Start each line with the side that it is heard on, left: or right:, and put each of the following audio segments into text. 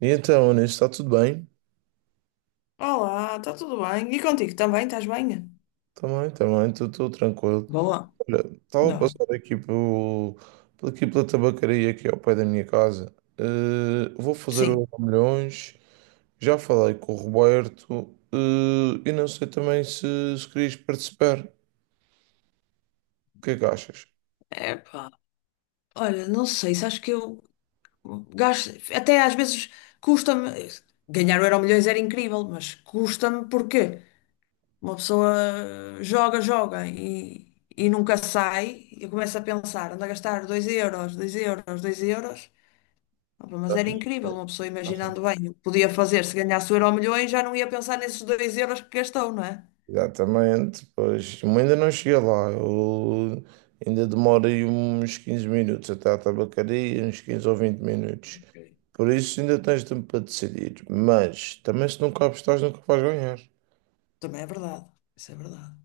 right: E então, Anis, está tudo bem?
left: Olá, está tudo bem? E contigo também? Estás bem?
right: Também, também, estou tranquilo.
left: Boa,
right: Olha, estava
left: ainda
right: a
left: bem.
right: passar aqui por aqui pela tabacaria aqui ao pé da minha casa. Vou fazer
left: Sim.
right: o milhões, já falei com o Roberto, e não sei também se querias participar. O que é que achas?
left: Epá, olha, não sei, sabes que eu gasto, até às vezes custa-me, ganhar o Euromilhões era incrível, mas custa-me porque uma pessoa joga, joga e nunca sai, e eu começo a pensar, ando a gastar 2 euros, 2 euros, 2 euros. Opa, mas era incrível, uma pessoa imaginando bem, o que podia fazer se ganhasse o Euromilhões, já não ia pensar nesses 2 euros que gastou, não é?
right: Exatamente, pois eu ainda não cheguei lá, eu ainda demora aí uns 15 minutos até à tabacaria, uns 15 ou 20 minutos. Por isso ainda tens tempo para decidir, mas também se nunca apostares nunca vais ganhar.
left: Também é verdade. Isso é verdade.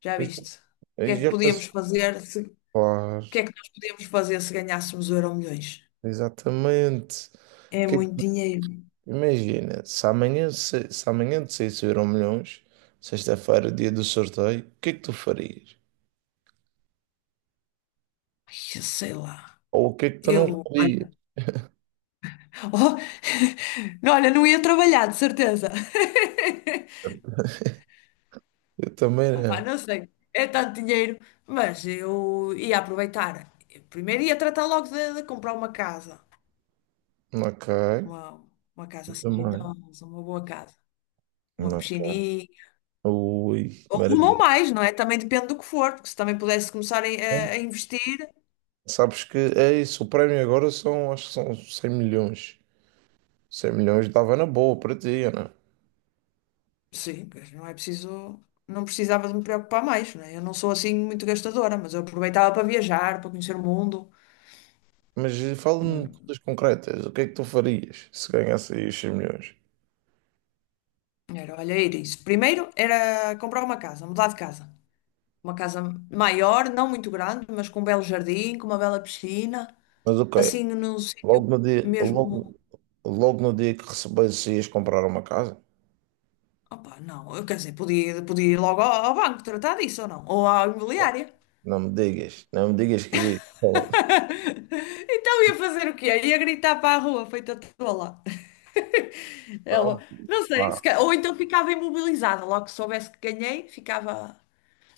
left: Já
right: Isso
left: viste? O que
right: aí
left: é que
right: já passou,
left: podíamos fazer se, o
right: claro,
left: que é que nós podíamos fazer se ganhássemos o Euro milhões.
right: exatamente.
left: É
right: Que-
left: muito dinheiro.
right: Imagina, se amanhã, se amanhã te saísse o Euromilhões, sexta-feira, dia do sorteio, o que é que tu farias?
left: Ai, eu sei lá.
right: Ou o que é que tu não
left: Eu,
right: farias?
left: olha, oh, não, olha, não ia trabalhar, de certeza.
right: Eu também não.
left: Opa, não sei, é tanto dinheiro, mas eu ia aproveitar. Eu primeiro ia tratar logo de comprar uma casa,
right: Ok,
left: uma, uma casa
right: eu
left: assim
right: também.
left: jeitosa, uma boa casa, uma
right: Ok.
left: piscininha,
right: Ui,
left: rumam
right: maravilha.
left: mais, não é? Também depende do que for, porque se também pudesse começar a,
right: Bom,
left: a- a investir,
right: sabes que é isso, o prémio agora são, acho que são 100 milhões. 100 milhões dava na boa para ti, Ana.
left: sim, pois não é preciso, não precisava de me preocupar mais, não é? Eu não sou assim muito gastadora, mas eu aproveitava para viajar, para conhecer o mundo.
right: Mas fala-me de
left: Hum,
right: coisas concretas, o que é que tu farias se ganhasse aí os 100 milhões?
left: Era, olha, era isso. Primeiro era comprar uma casa, mudar de casa. Uma casa maior, não muito grande, mas com um belo jardim, com uma bela piscina,
right: Mas ok,
left: assim num sítio
right: logo no dia,
left: mesmo.
right: logo, logo no dia que recebesse ias comprar uma casa?
left: Opa, não, eu quer dizer, podia, podia ir logo ao banco tratar disso ou não, ou à imobiliária.
right: Não me digas, não me digas que irias.
left: Então ia fazer o quê? Ia gritar para a rua, feita toda lá. Ela, não sei, se
right: Não,
left: ca- ou então ficava imobilizada, logo que soubesse que ganhei, ficava,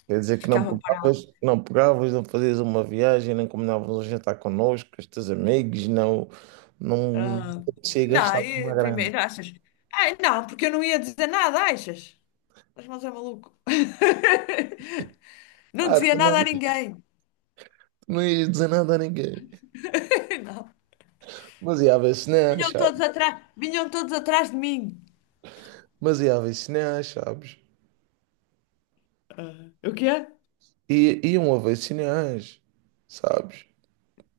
right: quer dizer que não
left: ficava parada.
right: pegavas, não pegavas, não fazias uma viagem, nem combinavas um jantar connosco, com os teus amigos, não, não
left: Ah,
right: te
left: pá,
right: apetecia
left: não,
right: gastar uma
left: e
right: grana.
left: primeiro, achas? Ai, não, porque eu não ia dizer nada, achas? Mas é maluco. Não
right: Ah,
left: dizia nada a
right: tu
left: ninguém.
right: não ias dizer nada a ninguém.
left: Não.
right: Mas ia haver sinais, sabes?
left: Vinham todos atrás de mim.
right: Mas ia haver sinais, sabes?
left: Ah, o quê?
right: E iam haver sinais, sabes?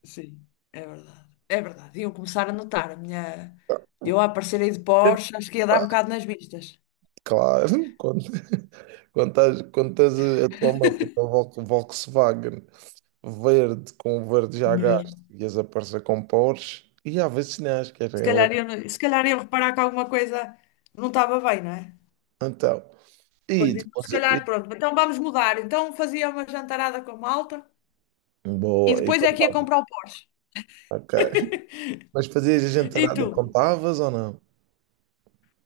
left: Sim, é verdade. É verdade. Iam começar a notar a minha. Eu a aparecer aí de Porsche, acho que ia dar
right: Epá,
left: um bocado nas vistas.
right: claro, quando estás a tua meta com a Volkswagen verde, com o verde já gasto,
left: Mesmo.
right: e as aparecer com Porsche, e há vacinais, que era.
left: Se calhar iam, se calhar iam reparar que alguma coisa não estava bem, não é?
right: Então, e
left: Pois é. Se
right: depois. E,
left: calhar, pronto. Então vamos mudar. Então fazia uma jantarada com a malta e
right: boa, e
left: depois é que ia
right: contava.
left: comprar o Porsche.
right: Ok. Mas fazias a
left: E
right: gentarada e
left: tu?
right: contavas ou não?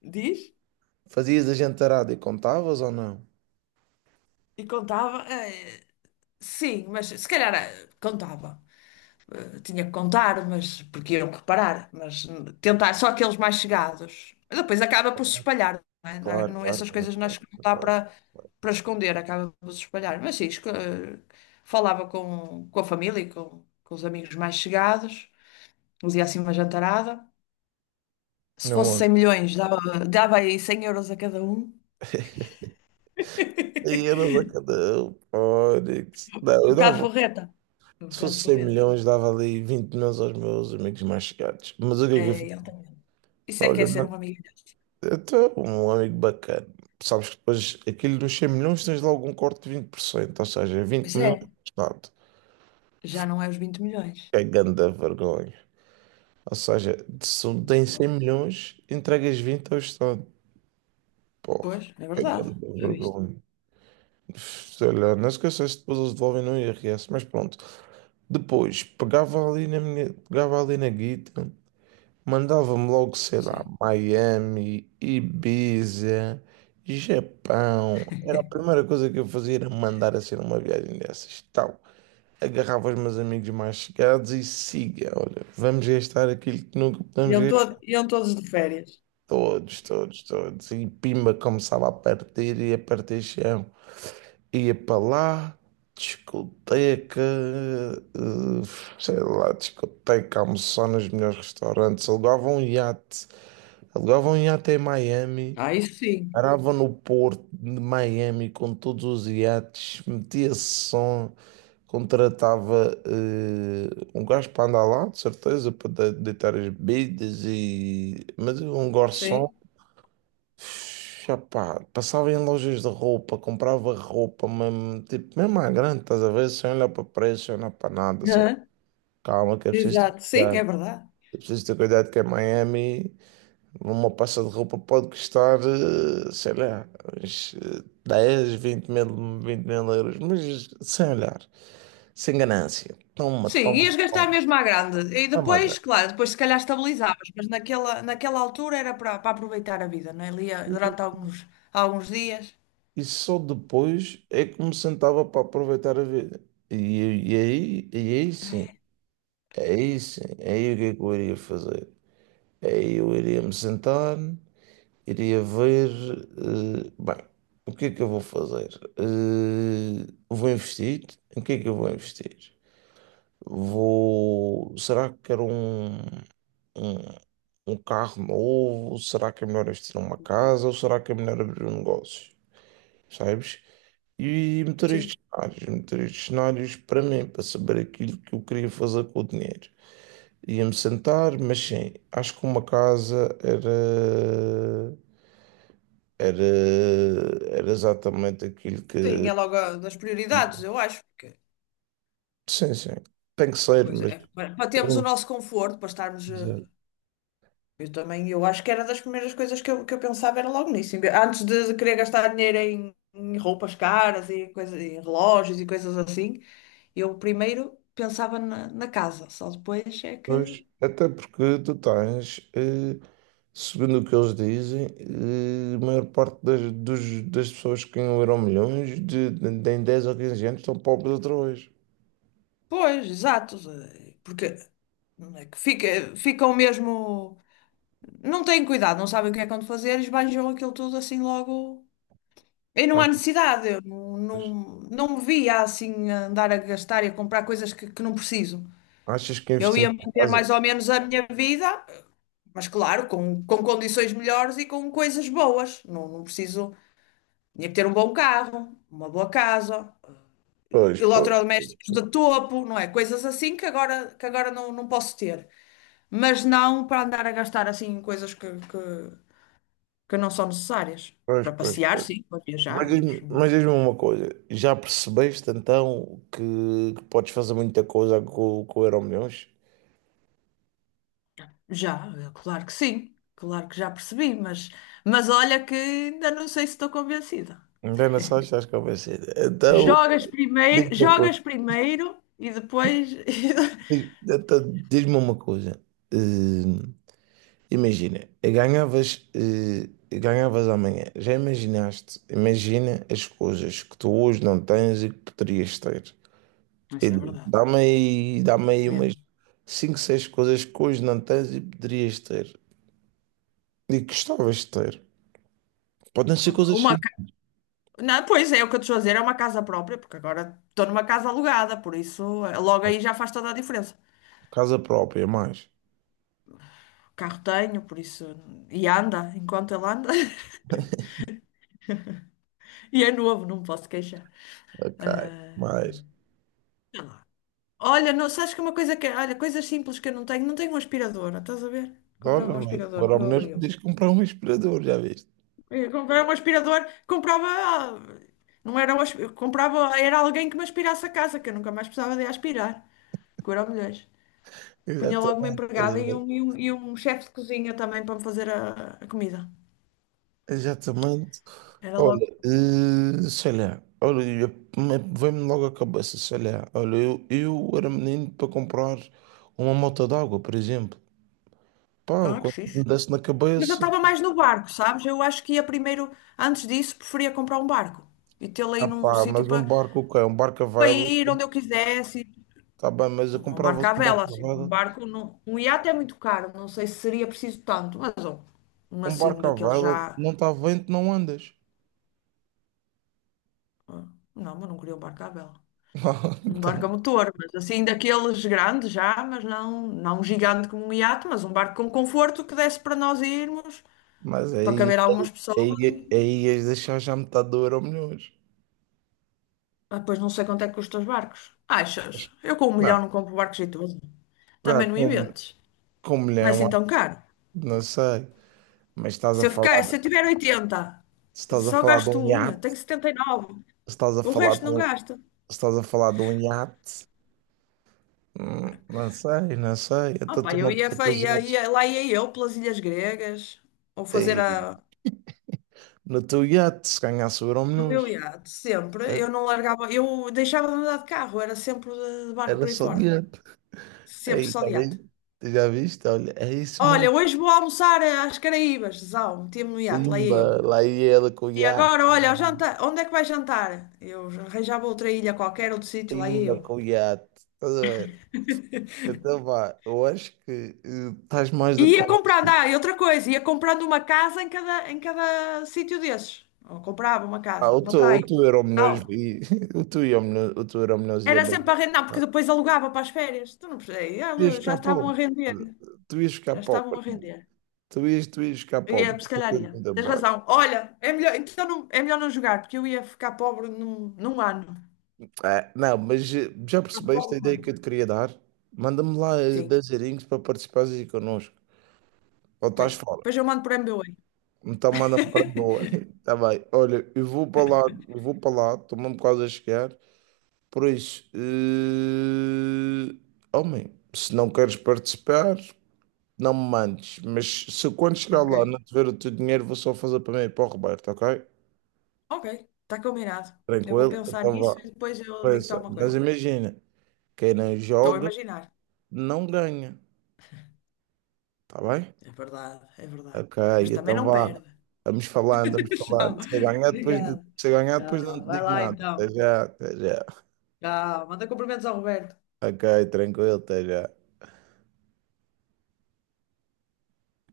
left: Diz?
right: Fazias a gentarada e contavas ou não?
left: E contava? Sim, mas se calhar contava. Eu tinha que contar, mas porque iam reparar, mas tentar só aqueles mais chegados. E depois acaba por se espalhar, não é?
right: Claro, claro,
left: Essas
right: claro,
left: coisas
right: claro.
left: nós não dá
right: Claro,
left: para
right: claro.
left: esconder, acaba por se espalhar. Mas sim, falava com a família e com os amigos mais chegados, fazia assim uma jantarada. Se
right: Não,
left: fosse 100
right: olha.
left: milhões, dava, dava aí 100 euros a cada um.
right: E euros a cada um. Olha,
left: Um
right: não, eu
left: bocado
right: dava.
left: forreta. Um
right: Se
left: bocado
right: fosse 100
left: forreta.
right: milhões, dava ali 20 milhões aos meus amigos mais chegados. Mas o que é que eu
left: É,
right: fiz?
left: ele também. Isso é que é
right: Olha,
left: ser um
right: mano,
left: amigo.
right: eu tenho um amigo bacana. Sabes que depois aquilo dos 100 milhões tens logo um corte de 20%, ou seja, vinte
left: Pois é,
right: milhões do Estado.
left: já não é os 20 milhões.
right: Que é grande vergonha. Ou seja, se um tem 100 milhões, entregas 20 ao Estado. Porra,
left: Pois, é
right: que
left: verdade.
right: grande
left: Já viste?
right: vergonha. Sei lá, não esqueças se depois eles devolvem no IRS, mas pronto. Depois, pegava ali na guita, mandava-me logo, sei lá,
left: Sim.
right: Miami, Ibiza, Japão. Era a primeira coisa que eu fazia, era mandar assim numa viagem dessas, tal. Agarrava os meus amigos mais chegados e siga, olha, vamos gastar aquilo que nunca podemos.
left: Iam, todo, iam todos de férias.
right: Todos, todos, todos. E pimba começava a partir e a partir chão. Ia para lá, discoteca, sei lá, discoteca, almoçar nos melhores restaurantes. Alugava um iate em Miami,
left: Ah, isso sim.
right: parava no porto de Miami com todos os iates, metia som, contratava um gajo para andar lá, de certeza, para deitar as bebidas e. Mas um garçom.
left: Sim.
right: Chapá, passava em lojas de roupa, comprava roupa, mesmo, tipo, mesmo à grande, estás a ver? Sem olhar para preço, sem olhar para nada, só
left: Hã?
right: calma que é preciso ter
left: Exato, sim, é
right: cuidado.
left: verdade.
right: É preciso ter cuidado que em Miami uma peça de roupa pode custar, sei lá, uns 10, 20 mil, 20 mil euros, mas sem olhar, sem ganância. Toma,
left: Sim, ias
right: toma,
left: gastar
right: toma,
left: mesmo à grande. E
right: mesmo à
left: depois,
right: grande.
left: claro, depois se calhar estabilizavas, mas naquela altura era para aproveitar a vida, não é? Ali durante alguns, alguns dias.
right: E só depois é que me sentava para aproveitar a vida. E, e aí sim. É isso. É aí o que é que eu iria fazer? É aí eu iria me sentar, iria ver. Bem, o que é que eu vou fazer? Vou investir? Em que é que eu vou investir? Vou. Será que quero um, um, um carro novo? Será que é melhor investir numa casa? Ou será que é melhor abrir um negócio? Sabes? E
left: Sim.
right: meter estes cenários para mim, para saber aquilo que eu queria fazer com o dinheiro. Ia-me sentar, mas sim, acho que uma casa era, era, era exatamente aquilo
left: Sim,
right: que.
left: é logo a- das prioridades, eu acho, porque é
right: Sim, sim, tem que
left: uma
right: ser,
left: coisa
right: mas.
left: é para termos o
right: um,
left: nosso conforto, para estarmos
right: exato.
left: eu também, eu acho que era das primeiras coisas que eu pensava era logo nisso. Em vez- antes de, querer gastar dinheiro em roupas caras e coisas, em relógios e coisas assim, eu primeiro pensava na casa, só depois é que.
right: Pois, até porque tu tens, segundo o que eles dizem, a maior parte das, das pessoas que ganham Euromilhões de em 10 ou 15 anos estão pobres outra vez.
left: Pois, exato, porque não é que fica, ficam mesmo. Não têm cuidado, não sabem o que é que vão fazer e esbanjam aquilo tudo assim logo. E não há
right: Achas,
left: necessidade, eu não, não, não me via assim a andar a gastar e a comprar coisas que não preciso.
right: achas que
left: Eu
right: investir
left: ia
right: na
left: manter
right: casa?
left: mais ou menos a minha vida, mas claro, com condições melhores e com coisas boas. Não, não preciso. Tinha que ter um bom carro, uma boa casa,
right: Pois,
left: eletrodomésticos de topo, não é? Coisas assim que agora, não posso ter. Mas não para andar a gastar assim em coisas que não são necessárias.
right: pois,
left: Para
right: pois.
left: passear,
right: Pois.
left: sim, para
right: Mas
left: viajar,
right: diz-me
left: mas
right: mas diz-me uma coisa, já percebeste então que podes fazer muita coisa com o Euromilhões?
left: já, é claro que sim. Claro que já percebi, mas olha que ainda não sei se estou convencida.
right: Ainda só, estás com a vencer. Então, diz-me uma coisa,
left: Jogas primeiro e depois.
right: então, diz-me uma coisa. Hum, imagina, ganhavas, ganhavas amanhã, já imaginaste, imagina as coisas que tu hoje não tens e que poderias ter. E
left: Isso é
right: diz,
left: verdade,
right: Dá-me aí umas
left: mesmo.
right: 5 6 coisas que hoje não tens e poderias ter. E que gostavas de ter. Podem ser
left: Opa,
right: coisas
left: Uma,
right: assim.
left: ca- não, pois é, o que eu te estou a dizer é uma casa própria, porque agora estou numa casa alugada, por isso logo aí já faz toda a diferença.
right: Casa própria, mais.
left: O carro tenho, por isso. E anda, enquanto ele anda. E é novo, não me posso queixar.
right: Ok,
left: Ah,
right: mais.
left: sei lá. Olha, não, sabes que uma coisa que. Olha, coisas simples que eu não tenho, não tenho um aspirador, estás a ver? Comprar
right: Olha,
left: um
right: vai.
left: aspirador
right: Agora
left: que o
right: ao
left: meu
right: menos
left: abriu.
right: podias comprar um aspirador, já viste?
left: Eu comprava um aspirador, comprava. Não era um eu comprava, era alguém que me aspirasse a casa, que eu nunca mais precisava de aspirar. Que eu mulheres. Punha logo uma
right: Exatamente, estás a
left: empregada
right: ver?
left: e um chefe de cozinha também para me fazer a comida.
right: Exatamente.
left: Era logo.
right: Olha, sei lá. Olha, vem-me logo à cabeça, sei lá. Olha, eu era menino para comprar uma moto d'água, por exemplo. Pá,
left: Ah, que
right: quando me
left: fixe.
right: desse na
left: Mas eu
right: cabeça,
left: estava mais no barco, sabes? Eu acho que ia primeiro, antes disso, preferia comprar um barco e tê-lo aí
right: ah
left: num
right: pá,
left: sítio
right: mas um barco o quê? Um barco a
left: para
right: vela,
left: ir onde eu quisesse.
right: tá bem, mas eu
left: Um barco
right: comprava-se
left: à
right: um
left: vela,
right: barco a
left: assim. Um
right: vela.
left: barco, não, um iate é muito caro, não sei se seria preciso tanto, mas um
right: Um
left: assim,
right: barco à
left: daquele
right: vela,
left: já.
right: não está vento, não andas.
left: ah, Não, mas não queria um barco à vela. Um
right: Então,
left: barco a motor, mas assim, daqueles grandes já, não um gigante como um iate, mas um barco com conforto que desse para nós irmos,
right: mas
left: para
right: aí,
left: caber algumas pessoas.
right: aí,
left: E...
right: aí ias deixar já metade do euro milhões.
left: Ah, pois não sei quanto é que custam os barcos. Achas? Eu com um milhão
right: Não,
left: não compro barcos e tudo.
right: não,
left: Também não
right: com,
left: inventes.
right: com um
left: Não é
right: milhão,
left: assim
right: acho que
left: tão caro.
right: não sei. Mas
left: Se eu tiver 80,
right: se estás a
left: só
right: falar de
left: gasto
right: um
left: um,
right: iate,
left: tenho
right: se
left: 79.
right: estás a
left: O
right: falar
left: resto
right: de
left: não
right: um, se
left: gasta.
right: estás a falar de um iate, não sei, não sei.
left: Ah,
right: Então tu
left: pá,
right: não
left: eu
right: vês
left: ia,
right: aqueles iates.
left: lá ia eu pelas Ilhas Gregas, ou fazer
right: Tem-
left: a,
right: No teu iate, se ganhasse o euro
left: no
right: milhões,
left: meu iate, sempre. Eu não largava, eu deixava de andar de carro, era sempre de barco
right: era
left: por aí
right: só de
left: fora.
right: iate.
left: Sempre
right: Aí,
left: só
right: já
left: de iate.
right: viste? Já viste? Olha, é isso mesmo.
left: Olha, hoje vou almoçar às Caraíbas, Zau, metia-me no iate, lá ia eu.
right: Pimba, lá ia ela com o
left: E agora,
right: iate.
left: olha, ao jantar, onde é que vais jantar? Eu arranjava outra ilha qualquer, outro sítio, lá ia eu.
right: Pimba com o iate. Estás a ver? Então vá, eu acho que estás mais
left: E
right: do que
left: ia comprando,
right: convencido.
left: ah, e outra coisa, ia comprando uma casa em cada sítio desses. Ou comprava uma
right: Ah,
left: casa,
right: o
left: uma
right: teu, o
left: praia,
right: teu Euromilhões
left: tal.
right: e o teu Euromilhões ia
left: Era
right: bem.
left: sempre a render, não, porque
right: Ah,
left: depois alugava para as férias. Tu não percebes?
right: tu ias
left: Ela- já
right: ficar
left: estavam a
right: pobre.
left: render.
right: Tu ias ficar
left: Já estavam
right: pobre.
left: a render.
right: Tu ias ficar
left: Eu
right: pobre.
left: ia, se calhar
right: Fica de
left: ia.
right: mundo
left: Tens
right: embora.
left: razão. Olha, é melhor, então não, é melhor não jogar, porque eu ia ficar pobre num ano.
right: Ah, não, mas já
left: Ficar
right: percebeste
left: pobre
right: a
left: num
right: ideia que eu
left: ano.
right: te queria dar? Manda-me lá
left: Sim,
right: 10 erinhos para participares aí connosco. Ou
left: ok.
right: estás fora.
left: Depois eu mando por MBWay.
right: Então manda-me para boa. Está bem. Olha, eu vou para lá, estou mesmo quase a chegar. Por isso, homem, se não queres participar, não me mandes. Mas se eu, quando chegar
left: Ok.
right: lá não te o teu dinheiro, vou só fazer para mim e para o Roberto, ok?
left: Ok, está combinado. Eu vou
right: Tranquilo?
left: pensar
right: Então
left: nisso
right: vá.
left: e depois eu digo-te
right: Pensa.
left: alguma
right: Mas
left: coisa.
right: imagina, quem não
left: Estou a
right: joga
left: imaginar.
right: não ganha, tá bem?
left: É verdade, é verdade.
right: Ok,
left: Mas também
right: então
left: não
right: vá.
left: perde.
right: Vamos falando, vamos
left: Tchau.
right: falando. Se eu ganhar depois,
left: Obrigada.
right: se eu ganhar depois não te
left: Tchau. Vai
right: digo
left: lá
right: nada. Até
left: então.
right: já, até já.
left: Ah, manda cumprimentos ao Roberto.
right: Ok, tranquilo, até já.